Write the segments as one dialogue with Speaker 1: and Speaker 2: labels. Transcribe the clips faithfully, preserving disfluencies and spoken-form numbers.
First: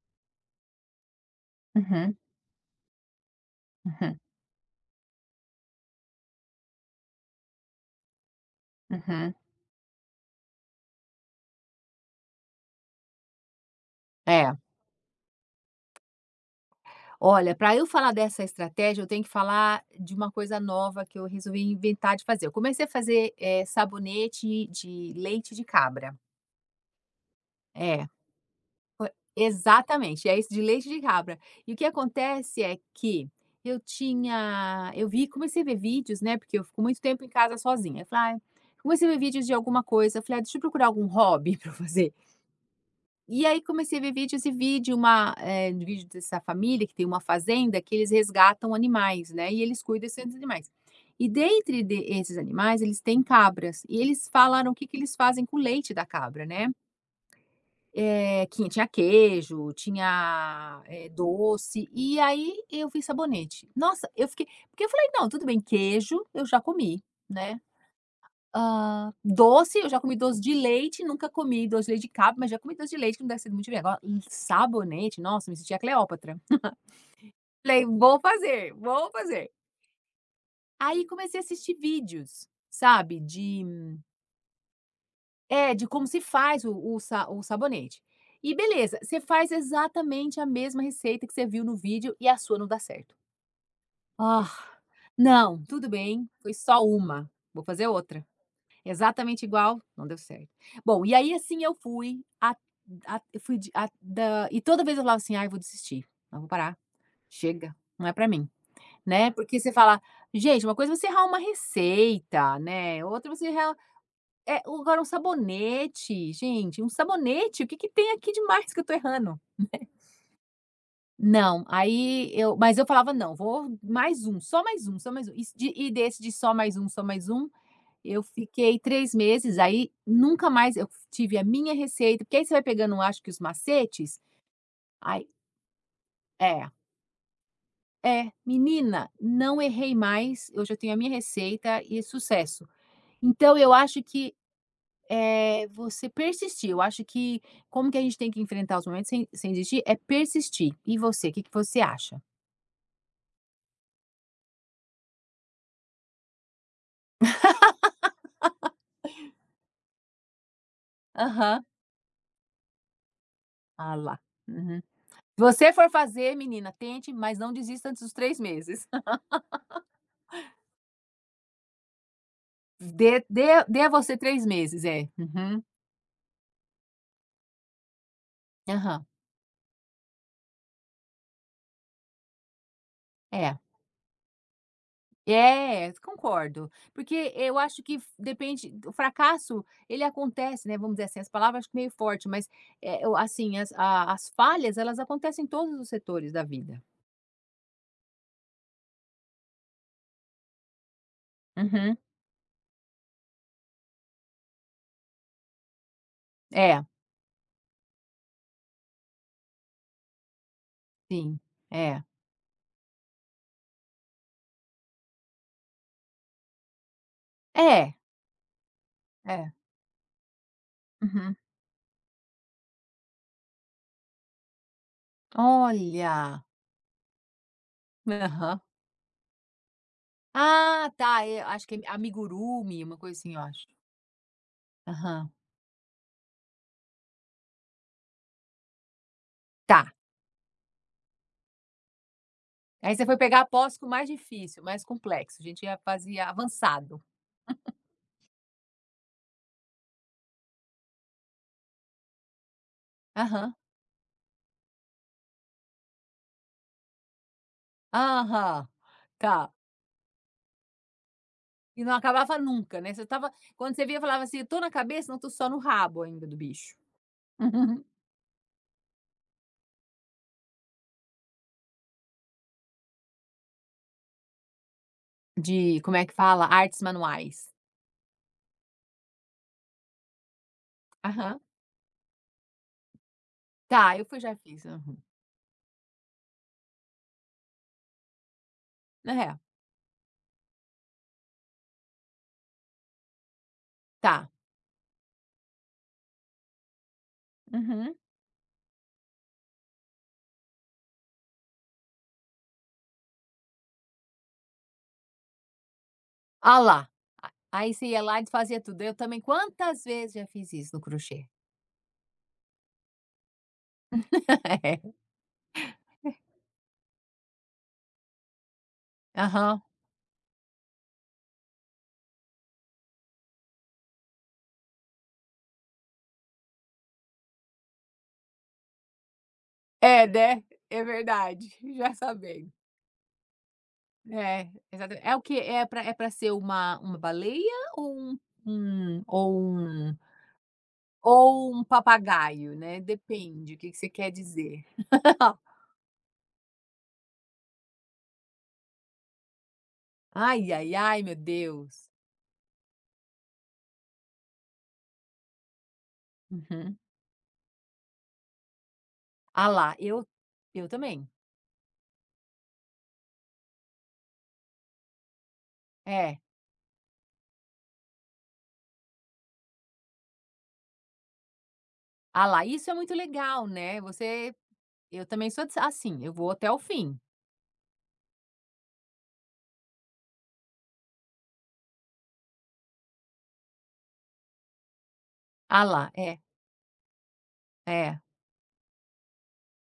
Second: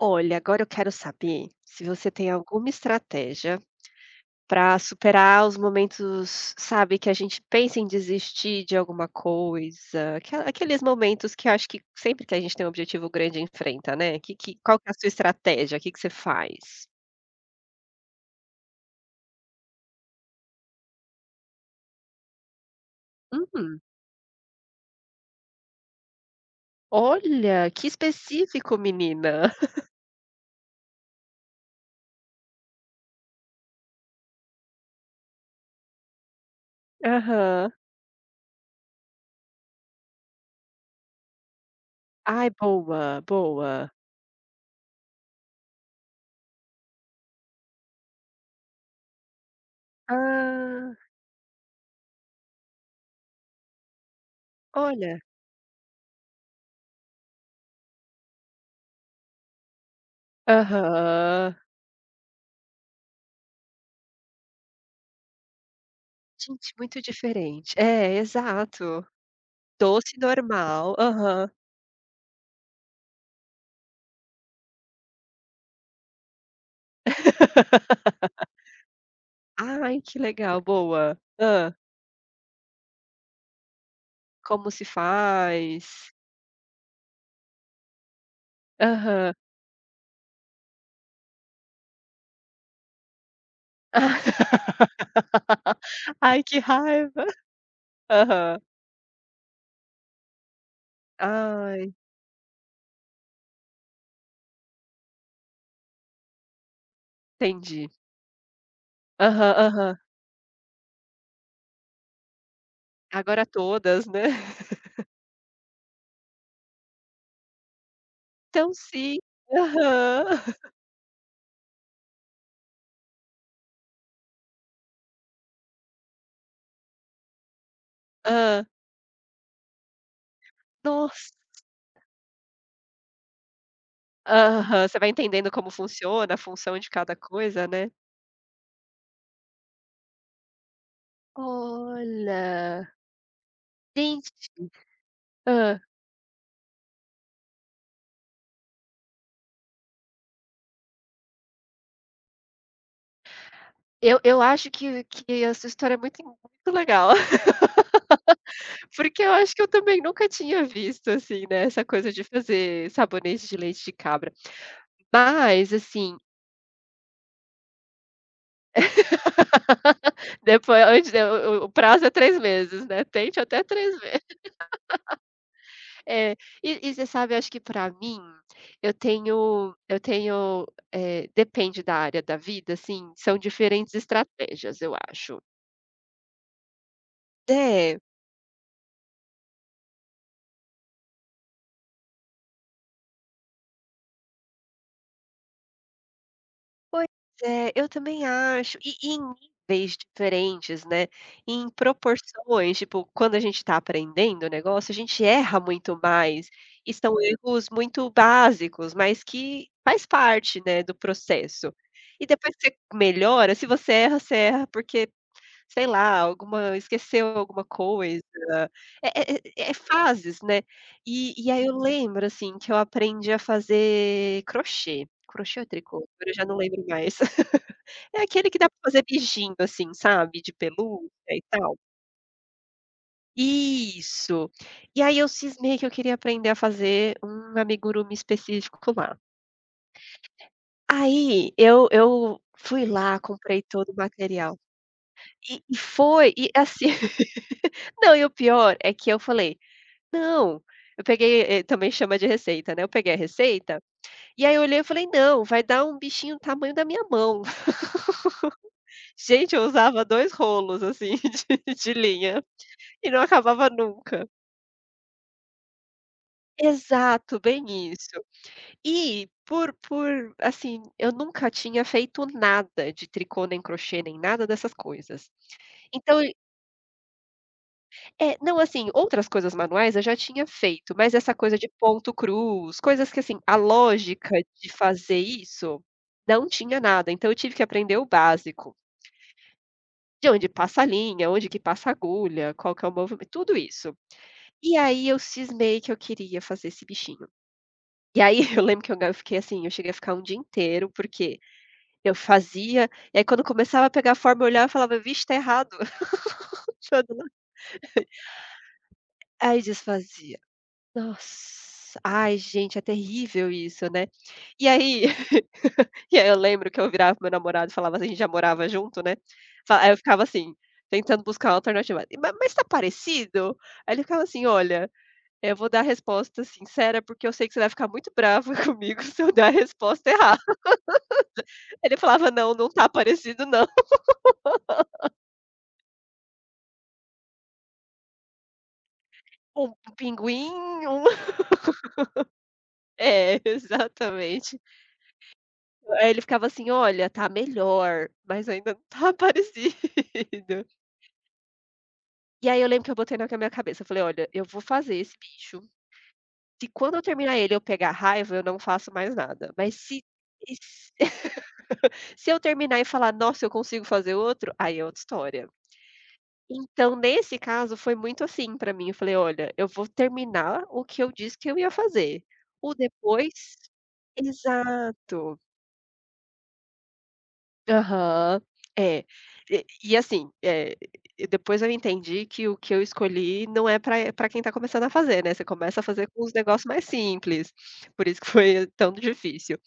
Speaker 1: Olha, agora eu quero saber, se você
Speaker 2: Uhum.
Speaker 1: tem alguma estratégia
Speaker 2: Uhum.
Speaker 1: para superar os momentos, sabe, que a gente pensa em desistir de alguma
Speaker 2: Uhum.
Speaker 1: coisa. Aquela aqueles momentos que eu acho que sempre que a gente tem um objetivo grande enfrenta, né. Que
Speaker 2: É.
Speaker 1: que qual que é a sua estratégia? Que que você faz?
Speaker 2: Olha, para eu falar dessa estratégia, eu tenho que falar de uma coisa nova que eu resolvi inventar de fazer. Eu comecei a fazer, eh,
Speaker 1: Hum.
Speaker 2: sabonete de leite de cabra.
Speaker 1: Olha, que
Speaker 2: É.
Speaker 1: específico,
Speaker 2: Foi
Speaker 1: menina.
Speaker 2: exatamente. É isso, de leite de cabra. E o que acontece é que eu tinha eu vi comecei a ver vídeos, né, porque eu fico muito tempo em casa
Speaker 1: Aham.
Speaker 2: sozinha. Eu falei: "Ai", comecei a ver vídeos de alguma coisa. Eu falei: "Ah, deixa eu procurar algum hobby para fazer".
Speaker 1: Ai, boa,
Speaker 2: E aí,
Speaker 1: boa.
Speaker 2: comecei a ver vídeos e vi de uma, eh, de vídeo dessa família que tem uma fazenda, que eles resgatam animais, né? E eles cuidam desses animais.
Speaker 1: Ah.
Speaker 2: E, dentre de esses animais, eles têm cabras. E eles falaram o que que eles
Speaker 1: Olha.
Speaker 2: fazem com o leite da cabra, né? Eh, que tinha queijo, tinha, eh,
Speaker 1: Aham.
Speaker 2: doce. E aí eu vi sabonete. Nossa, eu fiquei porque eu falei: “Não, tudo bem, queijo eu já
Speaker 1: Gente, muito
Speaker 2: comi, né?
Speaker 1: diferente. É, exato.
Speaker 2: Ah, doce, eu já comi
Speaker 1: Doce
Speaker 2: doce de
Speaker 1: normal.
Speaker 2: leite. Nunca
Speaker 1: Aham.
Speaker 2: comi doce de leite de cabra, mas já comi doce de leite, que não deve ser muito diferente. Agora, um sabonete?”. Nossa, eu me senti a Cleópatra. Falei: “Vou fazer, vou fazer”.
Speaker 1: Ai, que legal.
Speaker 2: Aí,
Speaker 1: Boa.
Speaker 2: comecei a assistir
Speaker 1: Hã?
Speaker 2: vídeos, sabe, de
Speaker 1: Como se
Speaker 2: É, de como
Speaker 1: faz.
Speaker 2: se faz o o sa o sabonete, e beleza, você
Speaker 1: Aham.
Speaker 2: faz exatamente a mesma receita que você viu no vídeo e a sua não dá certo. Ah, não, tudo bem,
Speaker 1: Ai
Speaker 2: foi
Speaker 1: que
Speaker 2: só
Speaker 1: raiva.
Speaker 2: uma. Vou fazer outra,
Speaker 1: Aham.
Speaker 2: exatamente igual. Não deu certo. Bom, e aí assim eu
Speaker 1: Ai.
Speaker 2: fui a a eu fui de a da e toda vez eu falava assim: "Ai eu vou desistir. Não, vou parar, chega,
Speaker 1: Entendi.
Speaker 2: não é para mim", né,
Speaker 1: Aham,
Speaker 2: porque você
Speaker 1: aham.
Speaker 2: fala: "Gente, uma coisa é você errar uma receita, né. Outra
Speaker 1: Agora
Speaker 2: você errar,
Speaker 1: todas, né.
Speaker 2: é agora um sabonete, gente, um sabonete, o que que tem aqui
Speaker 1: Então
Speaker 2: demais que eu estou
Speaker 1: sim,
Speaker 2: errando?", né.
Speaker 1: aham.
Speaker 2: Não, aí eu mas eu falava: "Não, vou mais um, só mais um, só mais um", e de e desse, de só mais um, só mais um, eu
Speaker 1: Hã.
Speaker 2: fiquei três meses, aí, nunca mais eu
Speaker 1: Nossa.
Speaker 2: tive a minha receita, porque aí você vai pegando um acho que os macetes,
Speaker 1: Aham. Você vai
Speaker 2: ai
Speaker 1: entendendo como funciona a
Speaker 2: É.
Speaker 1: função de cada coisa, né.
Speaker 2: É, menina, não errei mais. Eu já tenho a minha receita e é sucesso.
Speaker 1: Olha.
Speaker 2: Então eu acho que
Speaker 1: [unintelligible]
Speaker 2: é
Speaker 1: Hã.
Speaker 2: você persistir. Eu acho que, como que a gente tem que enfrentar os momentos sem sem desistir, é persistir. E você, que que você acha?
Speaker 1: Eu eu acho que que essa história é muito muito legal. Porque eu acho que eu também nunca tinha visto assim,
Speaker 2: Aham.
Speaker 1: né, essa coisa de fazer sabonete de leite de
Speaker 2: Olha, lá.
Speaker 1: cabra,
Speaker 2: UHum.
Speaker 1: mas
Speaker 2: você for
Speaker 1: assim
Speaker 2: fazer menina, tente, mas não desista antes dos três meses.
Speaker 1: Depo foi antes de o o o prazo é três meses, né?
Speaker 2: Dê
Speaker 1: Tem
Speaker 2: dê
Speaker 1: até
Speaker 2: dê a
Speaker 1: três
Speaker 2: você
Speaker 1: meses.
Speaker 2: três meses. É. Uhum.
Speaker 1: É, e e você sabe, eu acho que, pra mim, eu
Speaker 2: Aham.
Speaker 1: tenho eu tenho, eh, depende da área da vida, assim, são
Speaker 2: É.
Speaker 1: diferentes estratégias. Eu acho.
Speaker 2: É, concordo, porque eu acho que
Speaker 1: É.
Speaker 2: f depende d o fracasso, ele acontece, né, vamos dizer assim. As palavras, acho que meio forte, mas, eh-eh, o assim as a as falhas, elas acontecem em todos os setores da vida.
Speaker 1: Pois é, eu também acho. E e em níveis diferentes, né, em
Speaker 2: Uhum.
Speaker 1: proporções Tipo, quando a gente está aprendendo o negócio, a gente erra muito mais.
Speaker 2: É.
Speaker 1: E são erros muito básicos, mas que faz parte, né, do
Speaker 2: Sim,
Speaker 1: processo.
Speaker 2: é.
Speaker 1: E depois que você melhora, se você erra, você erra, porque, sei lá, alguma esqueceu alguma
Speaker 2: É.
Speaker 1: coisa. É é
Speaker 2: É.
Speaker 1: é é fases, né? E
Speaker 2: Uhum.
Speaker 1: e aí eu lembro, assim, que eu aprendi a fazer crochê. Crochê ou tricô? Agora eu
Speaker 2: Olha.
Speaker 1: já não lembro mais. É aquele que
Speaker 2: Aham.
Speaker 1: dá pra fazer bichinho, assim, sabe, de
Speaker 2: Ah,
Speaker 1: pelúcia
Speaker 2: tá. É,
Speaker 1: e
Speaker 2: acho que
Speaker 1: tal.
Speaker 2: é a amigurumi, uma coisa assim, eu acho.
Speaker 1: Isso. E aí, eu
Speaker 2: Aham.
Speaker 1: cismei que eu queria aprender a fazer um amigurumi específico lá.
Speaker 2: Tá.
Speaker 1: Aí, eu eu fui
Speaker 2: Aí você foi
Speaker 1: lá,
Speaker 2: pegar a
Speaker 1: comprei
Speaker 2: posse com o
Speaker 1: todo o
Speaker 2: mais
Speaker 1: material.
Speaker 2: difícil, mais complexo. Já
Speaker 1: E
Speaker 2: tinha
Speaker 1: e
Speaker 2: a fase
Speaker 1: foi e, assim,
Speaker 2: avançado.
Speaker 1: não, e o pior é que eu falei: “Não”. Eu peguei, eh, também chama de receita, né? Eu peguei a
Speaker 2: Aham.
Speaker 1: receita e aí eu olhei e falei: “Não, vai dar um bichinho do tamanho da minha mão”.
Speaker 2: Aham, tá.
Speaker 1: Gente, eu usava dois rolos, assim, de
Speaker 2: E não
Speaker 1: de
Speaker 2: acabava
Speaker 1: linha,
Speaker 2: nunca, né? Você
Speaker 1: e não
Speaker 2: estava
Speaker 1: acabava
Speaker 2: quando você via, falava
Speaker 1: nunca.
Speaker 2: assim: "Eu estou na cabeça? Não, estou só no rabo ainda do bicho".
Speaker 1: Exato, bem isso. E, por por assim, eu nunca tinha feito nada de tricô, nem crochê, nem nada dessas coisas.
Speaker 2: De, como é que
Speaker 1: Então e
Speaker 2: fala? Artes manuais.
Speaker 1: É, não assim, outras coisas manuais, eu já tinha feito, mas essa
Speaker 2: Aham.
Speaker 1: coisa de ponto cruz, coisas que assim, a
Speaker 2: Tá, eu fui já
Speaker 1: lógica
Speaker 2: fiz,
Speaker 1: de
Speaker 2: aham.
Speaker 1: fazer isso não tinha nada, então eu tive que aprender o básico.
Speaker 2: É.
Speaker 1: De onde passa a linha, onde que passa a agulha, qual que é o movimento, tudo isso.
Speaker 2: Tá.
Speaker 1: E aí eu cismei que eu queria fazer esse bichinho.
Speaker 2: Uhum.
Speaker 1: E aí eu lembro que eu ga fiquei assim, eu cheguei a ficar um dia inteiro, porque eu fazia, e aí quando começava a pegar a forma, eu olhava e falava: "Vixe, tá errado".
Speaker 2: Ah lá, aí você ia
Speaker 1: [unintelligible]
Speaker 2: lá e desfazia tudo. Eu também,
Speaker 1: Aí
Speaker 2: quantas vezes já
Speaker 1: desfazia.
Speaker 2: fiz isso no crochê.
Speaker 1: Nossa, ai gente, é terrível isso, né. E
Speaker 2: É.
Speaker 1: aí e aí eu lembro que eu virava para o meu namorado, e falava assim a gente já morava junto, né,
Speaker 2: Aham.
Speaker 1: fa aí eu ficava assim, tentando buscar uma alternativa: "Ma mas tá parecido?", aí ele ficava assim: "Olha, eh, vou dar a resposta sincera, porque eu sei que você vai ficar muito brava comigo se eu dar a
Speaker 2: É,
Speaker 1: resposta errada".
Speaker 2: né, é verdade, já
Speaker 1: Ele falava:
Speaker 2: sabendo.
Speaker 1: "Não, não tá parecido, não".
Speaker 2: É, exatamente. É o que é pra é pra ser uma uma baleia ou um um ou
Speaker 1: Um p
Speaker 2: um
Speaker 1: pinguim, um
Speaker 2: ou um papagaio, né.
Speaker 1: É,
Speaker 2: Depende, o que que você quer
Speaker 1: exatamente.
Speaker 2: dizer.
Speaker 1: Hã, eh, ele ficava assim: "Olha, tá melhor, mas ainda não tá
Speaker 2: Ai,
Speaker 1: parecido".
Speaker 2: ai, ai, meu Deus.
Speaker 1: E aí eu lembro que eu botei na ca na minha cabeça, eu falei: "Olha, eu vou fazer esse bicho. Se
Speaker 2: Uhum.
Speaker 1: quando eu terminar ele, eu pegar raiva, eu não faço mais
Speaker 2: Ah
Speaker 1: nada".
Speaker 2: lá,
Speaker 1: Mas se
Speaker 2: eu
Speaker 1: e
Speaker 2: eu
Speaker 1: s
Speaker 2: também.
Speaker 1: se eu terminar, e falar: "Nossa, eu consigo fazer outro", aí é outra história.
Speaker 2: É.
Speaker 1: Então, nesse caso, foi muito assim pra mim, eu falei: "Olha, eu vou terminar o que eu disse que eu ia fazer,
Speaker 2: Ah lá, isso
Speaker 1: o
Speaker 2: é muito
Speaker 1: depois"
Speaker 2: legal, né, você eu também
Speaker 1: exato.
Speaker 2: sou d assim, eu vou até o fim.
Speaker 1: Aham. É, e e assim, eh, depois eu entendi que o que eu escolhi não é pra, eh, pra quem tá começando a fazer, né, você
Speaker 2: Ah
Speaker 1: começa a
Speaker 2: lá,
Speaker 1: fazer
Speaker 2: é.
Speaker 1: com os negócios mais simples,
Speaker 2: É.
Speaker 1: por isso que foi tão difícil.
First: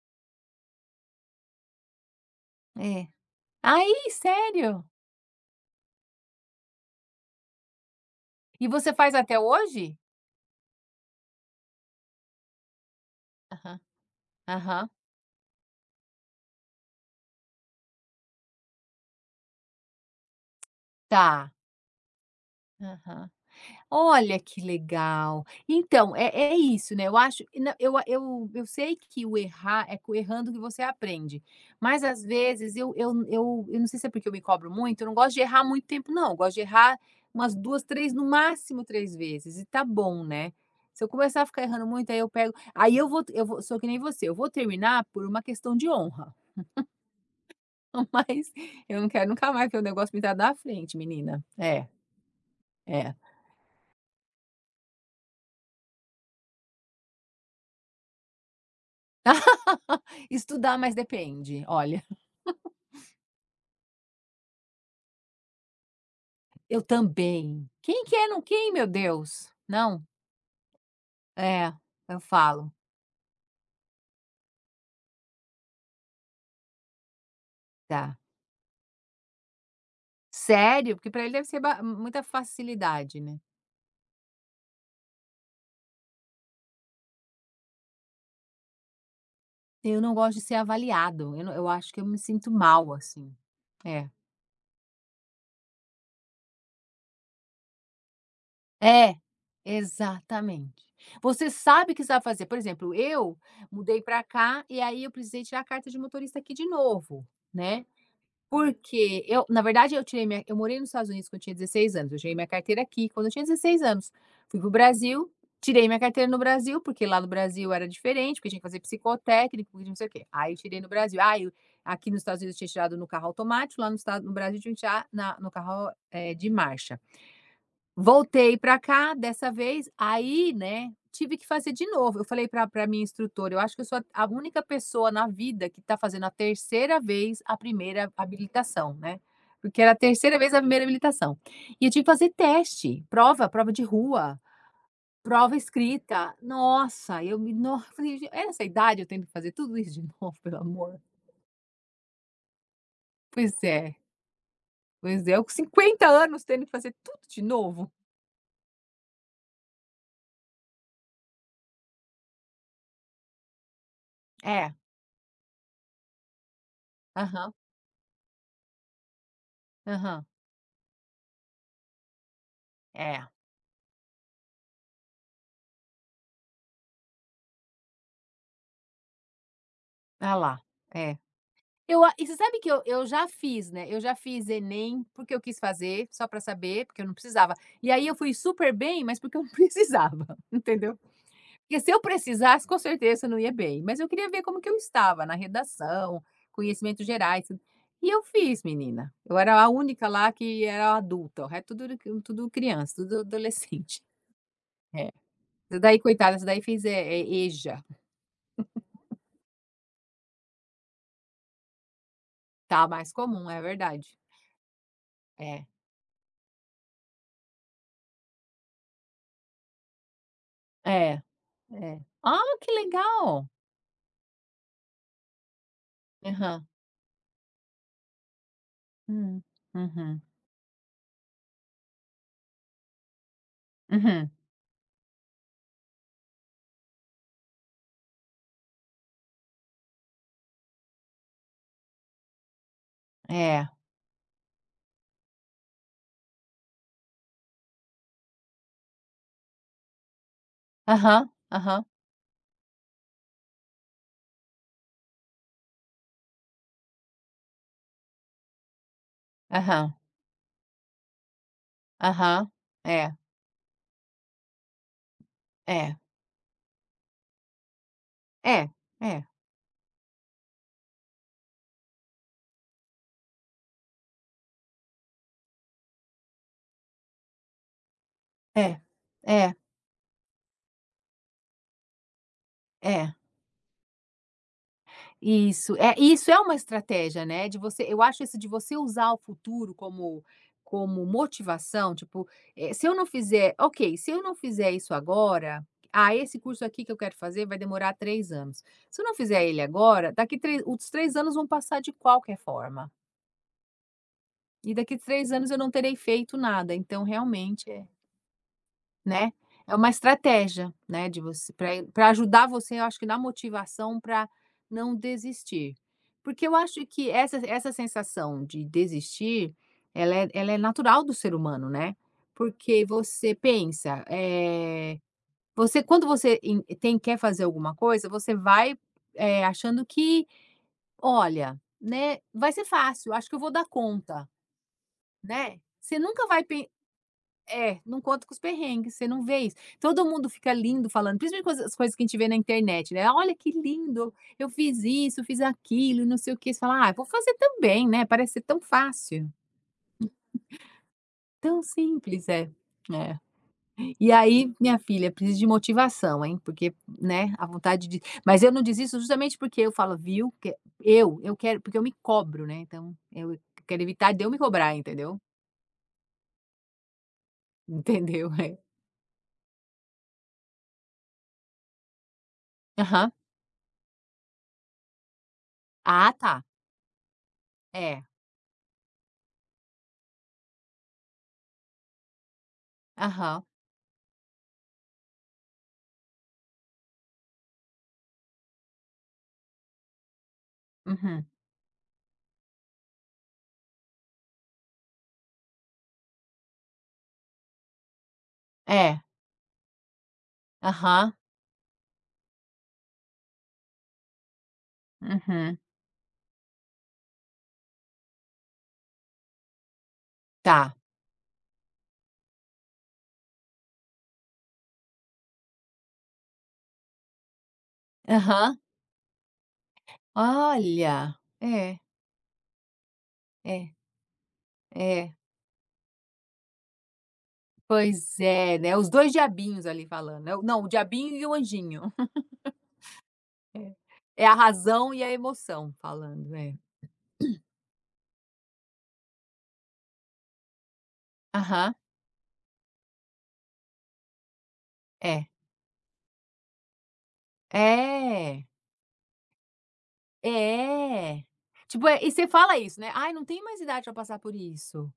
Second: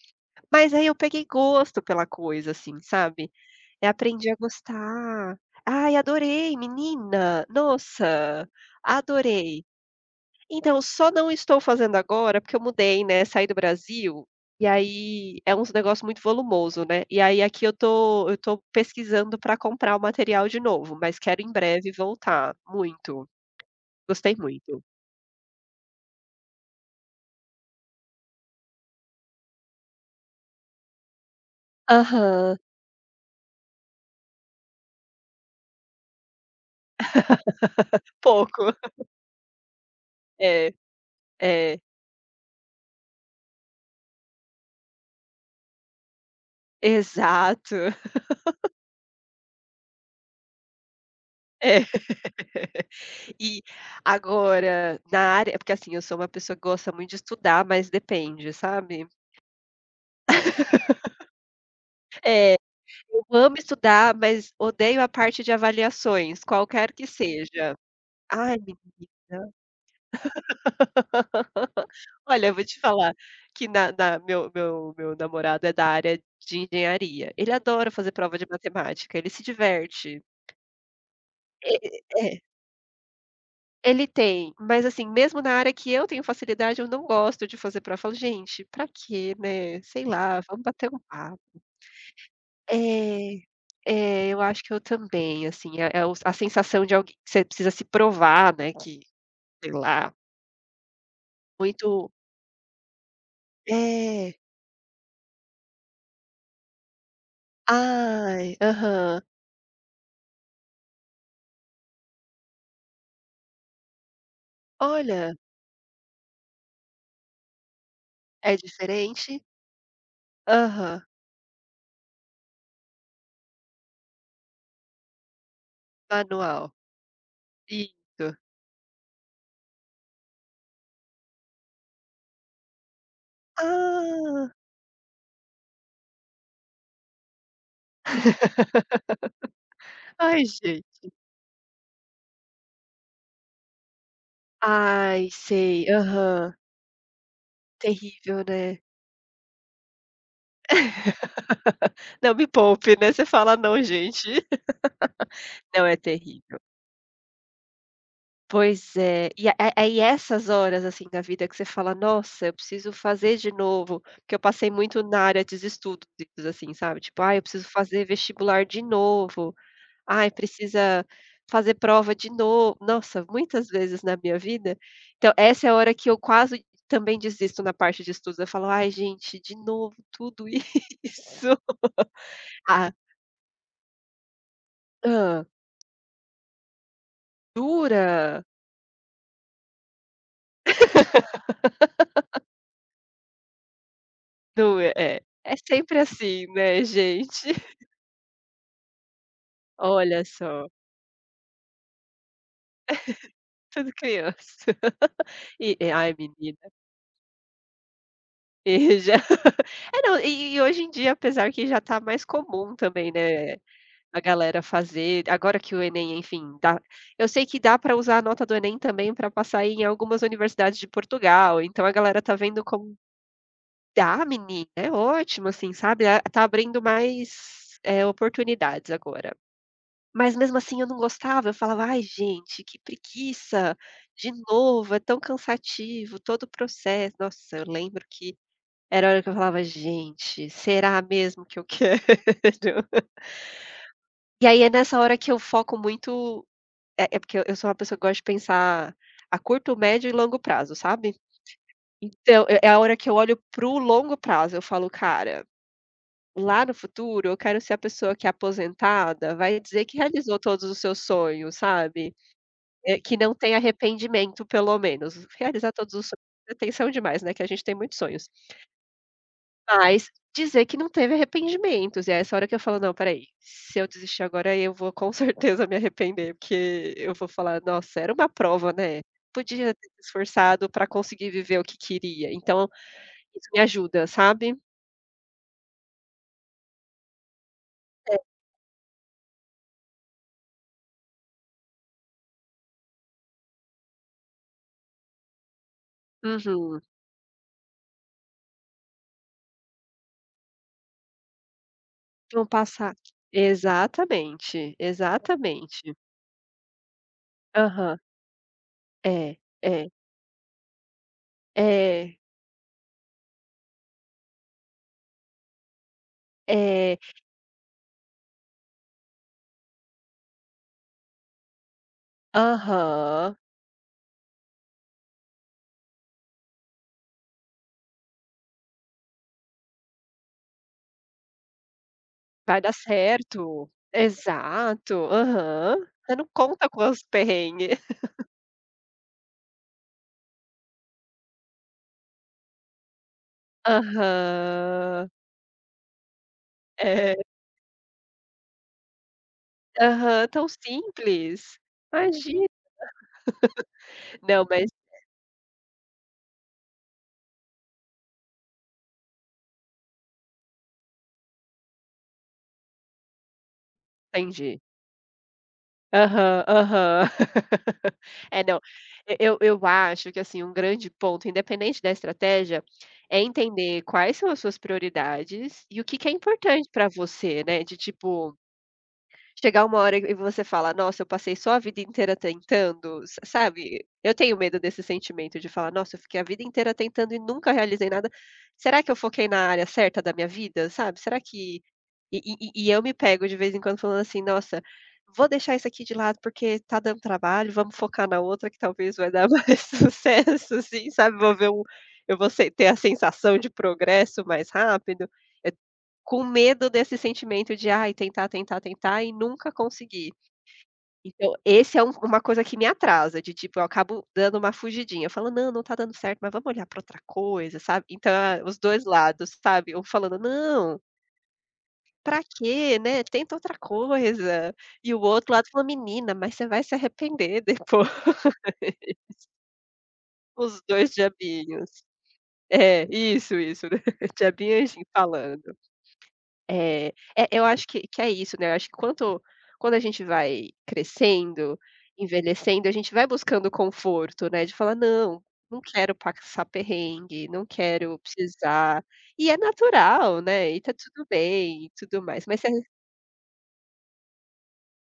Speaker 1: Mas aí eu peguei gosto pela coisa, assim,
Speaker 2: É.
Speaker 1: sabe. Eh,
Speaker 2: Aí,
Speaker 1: aprendi a
Speaker 2: sério?
Speaker 1: gostar. Ai, adorei. Menina, nossa,
Speaker 2: E você faz até
Speaker 1: adorei!
Speaker 2: hoje?
Speaker 1: Então, só não estou fazendo agora, porque eu mudei, né, saí do
Speaker 2: Aham.
Speaker 1: Brasil, e
Speaker 2: Aham.
Speaker 1: aí, é uns negócios muito volumoso, né, e aí aqui eu tô eu tô pesquisando pra comprar o material de novo, mas quero
Speaker 2: Tá.
Speaker 1: em breve voltar, muito.
Speaker 2: Aham.
Speaker 1: Gostei
Speaker 2: Olha que
Speaker 1: muito.
Speaker 2: legal. Então, é é isso, né, eu acho e nã eu a eu eu sei que o errar, é com errando que você aprende, mas às
Speaker 1: Aham.
Speaker 2: vezes eu eu n eu eu não sei se é porque eu me cobro muito, eu não gosto de errar muito tempo não, gosto de errar umas duas, três, no
Speaker 1: Pouco.
Speaker 2: máximo três vezes e tá bom, né.
Speaker 1: É.
Speaker 2: Se eu começar a ficar
Speaker 1: É.
Speaker 2: errando muito, aí eu pego aí eu vou t eu vou sou que nem você, eu vou terminar por uma questão de honra.
Speaker 1: Exato.
Speaker 2: Mas eu não quero nunca mais vê o negócio pintado na frente, menina.
Speaker 1: É.
Speaker 2: É. É.
Speaker 1: E agora na área é porque assim, eu sou uma pessoa que gosta muito de estudar, mas depende, sabe.
Speaker 2: Estudar, mas depende. Olha.
Speaker 1: É, eu amo estudar, mas odeio a parte de avaliações,
Speaker 2: Eu
Speaker 1: qualquer que
Speaker 2: também.
Speaker 1: seja.
Speaker 2: Quem quer não,
Speaker 1: Ai,
Speaker 2: quem? Meu Deus.
Speaker 1: menina.
Speaker 2: Não. É, eu
Speaker 1: Olha, vou
Speaker 2: falo.
Speaker 1: te falar que na na meu meu meu namorado é da área de engenharia. Ele adora fazer
Speaker 2: Tá.
Speaker 1: prova de matemática, ele se diverte.
Speaker 2: Sério? Porque para ele deve ser
Speaker 1: E
Speaker 2: ba m
Speaker 1: e
Speaker 2: muita
Speaker 1: e é
Speaker 2: facilidade, né.
Speaker 1: Ele tem, mas assim, mesmo na área que eu tenho facilidade, eu não gosto de fazer prova, eu falo: "Gente, para quê, né.
Speaker 2: Eu
Speaker 1: Sei
Speaker 2: não gosto
Speaker 1: lá,
Speaker 2: de ser
Speaker 1: vamos bater um
Speaker 2: avaliado,
Speaker 1: papo".
Speaker 2: eu não eu acho que eu me sinto mal, assim.
Speaker 1: É
Speaker 2: É.
Speaker 1: é, eu acho que eu também, assim, é é o a sensação de alg você precisa se provar, né, que,
Speaker 2: É,
Speaker 1: sei lá
Speaker 2: exatamente. Você sabe que
Speaker 1: Muito
Speaker 2: você vai fazer, por exemplo, eu mudei pra
Speaker 1: É.
Speaker 2: cá, e aí eu precisei tirar a carta de motorista aqui de novo, né,
Speaker 1: Ai, aham.
Speaker 2: porque eu na verdade, eu tirei minha eu morei nos Estados Unidos quando eu tinha dezesseis anos, eu tirei minha carteira aqui, quando eu tinha dezesseis anos. Fui para o Brasil,
Speaker 1: Olha.
Speaker 2: tirei minha carteira no Brasil, porque lá no Brasil era diferente, porque
Speaker 1: É
Speaker 2: tinha que fazer
Speaker 1: diferente.
Speaker 2: psicotécnico, e não sei o quê. Aí eu tirei no
Speaker 1: Aham.
Speaker 2: Brasil. Ai o aqui nos Estados Unidos eu tinha tirado no carro automático, lá no estado no Brasil tinha que tirar na no carro, eh, de
Speaker 1: Anual.
Speaker 2: marcha.
Speaker 1: Isso.
Speaker 2: Voltei pra cá, dessa vez. Aí, né, tive que fazer de novo. Eu falei pra pra a minha instrutora: "Eu acho que eu sou a a
Speaker 1: Ah.
Speaker 2: única pessoa na vida que tá fazendo a terceira vez a primeira habilitação, né", porque era a terceira
Speaker 1: Ai
Speaker 2: vez a primeira
Speaker 1: gente.
Speaker 2: habilitação. E tive que fazer teste, prova, prova de rua,
Speaker 1: Ai,
Speaker 2: prova
Speaker 1: sei.
Speaker 2: escrita.
Speaker 1: Aham.
Speaker 2: Nossa, eu me nos eu falei: "Gen
Speaker 1: Terrível,
Speaker 2: essa
Speaker 1: né.
Speaker 2: idade, eu tendo que fazer tudo isso de novo, pelo amor".
Speaker 1: Não, me poupe, né, você
Speaker 2: Pois
Speaker 1: fala: "Não,
Speaker 2: é.
Speaker 1: gente".
Speaker 2: Pois é, eu com
Speaker 1: Não, é
Speaker 2: cinquenta anos
Speaker 1: terrível.
Speaker 2: tendo que fazer tudo de novo.
Speaker 1: Pois é. E é é aí essas horas, assim, da vida que você fala: "Nossa, eu preciso fazer de novo", porque eu passei
Speaker 2: É.
Speaker 1: muito na área de estudos, assim, sabe. Tipo: "Ah, eu
Speaker 2: Aham.
Speaker 1: preciso fazer vestibular de novo.
Speaker 2: Aham.
Speaker 1: Ai, precisa fazer prova de no" nossa,
Speaker 2: É.
Speaker 1: muitas vezes na minha vida. Então essa é a hora que eu quase, também, desisto na parte de estudo. Eu falo: "Ai, gente, de novo
Speaker 2: A
Speaker 1: tudo isso".
Speaker 2: lá, é. Eu a e você sabe que eu
Speaker 1: Ah
Speaker 2: eu já fiz, né, eu já fiz Enem, porque eu
Speaker 1: Hã.
Speaker 2: quis fazer, só para saber, porque eu não precisava. E aí eu fui
Speaker 1: Jura?
Speaker 2: super bem, mas porque eu não precisava, entendeu. Porque se eu precisasse, com certeza eu não ia bem. Mas eu queria ver como que eu
Speaker 1: Não é é
Speaker 2: estava na
Speaker 1: é sempre
Speaker 2: redação,
Speaker 1: assim, né,
Speaker 2: conhecimentos gerais,
Speaker 1: gente.
Speaker 2: e eu fiz, menina. Eu era a única
Speaker 1: Olha
Speaker 2: lá, que
Speaker 1: só.
Speaker 2: era adulta, o re tudo era tudo criança, tudo
Speaker 1: Tudo
Speaker 2: adolescente.
Speaker 1: criança.
Speaker 2: É.
Speaker 1: E
Speaker 2: Essa
Speaker 1: é,
Speaker 2: daí,
Speaker 1: ai
Speaker 2: coitada, essa daí
Speaker 1: menina.
Speaker 2: fez, eh eh, EJA.
Speaker 1: E já é não, e e e hoje em dia, apesar que já tá mais comum
Speaker 2: Tá mais
Speaker 1: também,
Speaker 2: comum,
Speaker 1: né,
Speaker 2: é verdade.
Speaker 1: a galera fazer Agora
Speaker 2: É.
Speaker 1: que o Enem, enfim, dá eu sei que dá pra usar a nota do Enem, também, pra passar em algumas universidades de
Speaker 2: É,
Speaker 1: Portugal, então a
Speaker 2: é.
Speaker 1: galera tá
Speaker 2: Ah,
Speaker 1: vendo
Speaker 2: que
Speaker 1: como
Speaker 2: legal!
Speaker 1: Dá, menina, é ótimo, assim, sabe. Ah tá
Speaker 2: Aham.
Speaker 1: abrindo mais, eh, oportunidades agora.
Speaker 2: Hum. Uhum.
Speaker 1: Mas, mesmo assim, eu não gostava. Eu falava: "Ai, gente, que preguiça.
Speaker 2: Uhum.
Speaker 1: De novo? É tão cansativo todo o processo". Nossa, eu lembro que era a hora que eu falava: "Gente, será mesmo que eu quero?".
Speaker 2: É.
Speaker 1: E aí é nessa hora que eu foco muito eh, é porque eu eu sou uma pessoa que eu gosto de pensar a curto, médio e longo prazo, sabe.
Speaker 2: Aham, aham.
Speaker 1: Então, é é a hora que eu olho para o longo prazo. Eu falo: "Cara, lá no futuro, eu quero ser a pessoa que é aposentada, vai dizer
Speaker 2: Aham.
Speaker 1: que realizou todos os seus sonhos", sabe.
Speaker 2: Aham.
Speaker 1: Eh, que
Speaker 2: É.
Speaker 1: não tem arrependimento pelo menos. Realizar todos
Speaker 2: É.
Speaker 1: os sonhos é tensão demais, né, que a gente tem muitos sonhos.
Speaker 2: É, é.
Speaker 1: Mas dizer que não teve arrependimentos, é essa hora que eu falo: "Não, espera aí, se eu desistir agora, aí eu vou com certeza me arrepender", porque eu vou falar: "Nossa, era uma prova,
Speaker 2: É,
Speaker 1: né.
Speaker 2: é.
Speaker 1: Podia ter se esforçado para conseguir viver o que queria". Então,
Speaker 2: É.
Speaker 1: isso me ajuda, sabe.
Speaker 2: Isso, é isso é uma estratégia, né, de você eu
Speaker 1: É.
Speaker 2: acho isso de você usar o futuro como como motivação, tipo, eh, se eu não fizer ok, se eu não fizer isso agora, ah, esse curso
Speaker 1: Uhum.
Speaker 2: aqui que eu quero fazer vai demorar três anos. Se eu não fizer ele agora, daqui tre os três anos vão passar de qualquer
Speaker 1: Vão
Speaker 2: forma.
Speaker 1: passar, exatamente,
Speaker 2: E daqui três anos eu não terei
Speaker 1: exatamente.
Speaker 2: feito nada, então realmente é
Speaker 1: Aham.
Speaker 2: Né.
Speaker 1: É,
Speaker 2: É uma
Speaker 1: é.
Speaker 2: estratégia, né, de você pra pra
Speaker 1: É.
Speaker 2: ajudar você eu acho que na motivação para não desistir, porque eu acho
Speaker 1: É.
Speaker 2: que essa essa sensação de desistir, ela é ela é natural do ser humano, né. Porque você
Speaker 1: Aham.
Speaker 2: pensa, eh, você, quando você en tem, quer fazer alguma coisa, você vai, eh, achando que: "Olha, né, vai
Speaker 1: Vai
Speaker 2: ser
Speaker 1: dar
Speaker 2: fácil acho que eu vou dar
Speaker 1: certo,
Speaker 2: conta",
Speaker 1: exato.
Speaker 2: né.
Speaker 1: Aham,
Speaker 2: Você
Speaker 1: você
Speaker 2: nunca
Speaker 1: não
Speaker 2: vai pen
Speaker 1: conta com os perrengue.
Speaker 2: é, não conta com os perrengues. Você não vê isso, todo mundo fica lindo falando, principalmente com as coisas que a gente vê na internet, né. "Olha que lindo, eu fiz
Speaker 1: Aham.
Speaker 2: isso, eu fiz aquilo, não sei o quê" fala: "Ah, vou
Speaker 1: É.
Speaker 2: fazer também, né." Parece ser tão fácil.
Speaker 1: Aham, tão simples,
Speaker 2: Tão simples
Speaker 1: imagina.
Speaker 2: é, é. E
Speaker 1: Não,
Speaker 2: aí,
Speaker 1: mas
Speaker 2: minha
Speaker 1: é
Speaker 2: filha, preciso de motivação, hein. Porque, né, a vontade de mas eu não desisto justamente porque eu falo: "Viu" que eu eu quero porque eu me cobro, né. Então eu quero evitar de eu me
Speaker 1: Entendi.
Speaker 2: cobrar, entendeu.
Speaker 1: Aham, aham,
Speaker 2: Entendeu,
Speaker 1: eh,
Speaker 2: é.
Speaker 1: não, e eu eu acho que, assim, um grande ponto, independente da estratégia,
Speaker 2: Aham.
Speaker 1: é entender quais são as suas prioridades e o que que é
Speaker 2: Ah, tá.
Speaker 1: importante pra você, né, de
Speaker 2: É.
Speaker 1: tipo, chegar uma hora e e você fala: "Nossa, eu passei só a vida inteira tentando", sa
Speaker 2: Aham.
Speaker 1: sabe? Eu tenho medo desse sentimento, de falar: "Nossa, eu fiquei a vida inteira tentando e nunca realizei nada. Será que eu foquei na área certa da minha vida, sabe? Será
Speaker 2: Uhum.
Speaker 1: que" E e e e eu me pego, de vez em quando, falando assim: "Nossa, vou deixar isso aqui de lado, porque tá dando trabalho, vamos focar na outra que talvez
Speaker 2: É.
Speaker 1: vai dar mais sucesso assim,
Speaker 2: Aham.
Speaker 1: sabe." Vou ver um eu vou se ter a sensação de progresso mais rápido, eh,
Speaker 2: Uhum.
Speaker 1: com medo desse sentimento de: "Ah, tentar, tentar, tentar e nunca conseguir".
Speaker 2: Tá.
Speaker 1: Então esse é um uma coisa que me atrasa, de tipo, eu acabo dando uma fugidinha, eu falo: "Não, não tá dando certo, mas vamos olhar pra outra coisa, sabe?". Então, é os
Speaker 2: Aham.
Speaker 1: dois lados, sabe, eu falando: "Não"
Speaker 2: Olha, é.
Speaker 1: "pra quê, né, tenta outra
Speaker 2: É
Speaker 1: coisa." E o
Speaker 2: é.
Speaker 1: outro lado fala: "Menina, mas você vai se arrepender depois."
Speaker 2: Pois é, né, os dois diabinhos ali falando é,
Speaker 1: Os
Speaker 2: não, o
Speaker 1: dois
Speaker 2: diabinho e o
Speaker 1: diabinhos.
Speaker 2: anjinho.
Speaker 1: É, isso, isso,
Speaker 2: É
Speaker 1: né,
Speaker 2: é a
Speaker 1: diabinho e anjinho
Speaker 2: razão e a
Speaker 1: falando.
Speaker 2: emoção falando, é.
Speaker 1: É, eh, eu acho que que é isso, né, eu acho que quanto quando a gente vai crescendo,
Speaker 2: Aham.
Speaker 1: envelhecendo, a gente vai buscando conforto, né, de falar: "Não,
Speaker 2: É.
Speaker 1: não quero passar perrengue, não quero
Speaker 2: É.
Speaker 1: precisar", e é natural, né, e tá tudo
Speaker 2: É,
Speaker 1: bem e
Speaker 2: tipo,
Speaker 1: tudo
Speaker 2: é e
Speaker 1: mais.
Speaker 2: você
Speaker 1: Mas se a
Speaker 2: fala isso, né: "Ai, não tem mais idade para passar por isso",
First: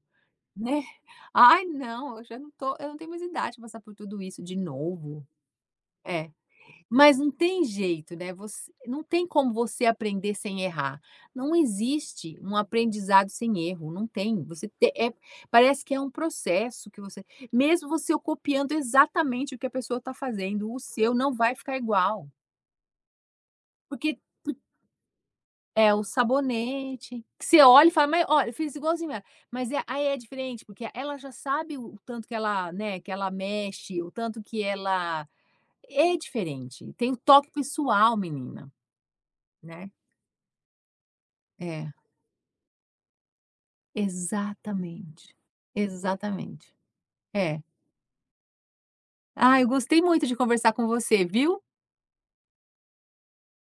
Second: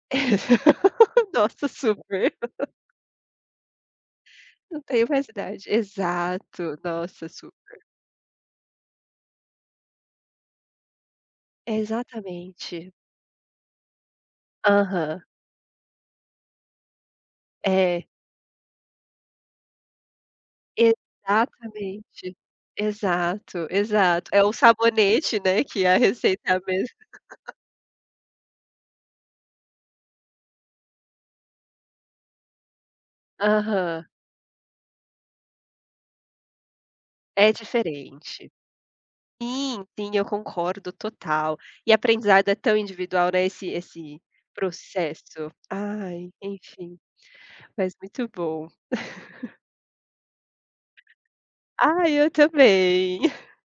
Speaker 2: né: "Ai,
Speaker 1: Nossa,
Speaker 2: não, eu
Speaker 1: super.
Speaker 2: já não estou, eu não tenho mais idade para passar por tudo isso de
Speaker 1: "Não tenho
Speaker 2: novo."
Speaker 1: mais idade",
Speaker 2: É,
Speaker 1: exato,
Speaker 2: mas
Speaker 1: nossa,
Speaker 2: não tem
Speaker 1: super.
Speaker 2: jeito, né, você não tem como você aprender sem errar. Não existe um
Speaker 1: Exatamente.
Speaker 2: aprendizado sem erro, não tem você te eh,
Speaker 1: Aham.
Speaker 2: parece que é um processo que você mesmo
Speaker 1: É.
Speaker 2: você copiando exatamente o que a pessoa está fazendo, o seu não vai ficar igual.
Speaker 1: Exatamente, exato,
Speaker 2: Porque,
Speaker 1: exato. É
Speaker 2: po
Speaker 1: o sabonete, né, que
Speaker 2: É
Speaker 1: a
Speaker 2: o
Speaker 1: receita é a mesma.
Speaker 2: sabonete que você olha e fala: "Mas ó, eu fiz igualzinho ela". Mas é aí é diferente, porque ela já sabe o tanto que ela, né, que ela mexe
Speaker 1: Aham.
Speaker 2: o tanto que ela é diferente, tem um toque
Speaker 1: É
Speaker 2: pessoal
Speaker 1: diferente.
Speaker 2: menina,
Speaker 1: Sim,
Speaker 2: né.
Speaker 1: sim, eu concordo total e
Speaker 2: É.
Speaker 1: aprendizado é tão individual, né, esse esse
Speaker 2: Exatamente,
Speaker 1: processo ai,
Speaker 2: exatamente.
Speaker 1: enfim,
Speaker 2: É.
Speaker 1: mas muito bom.
Speaker 2: Ah, eu gostei muito de conversar com você, viu?
Speaker 1: Ah, eu também.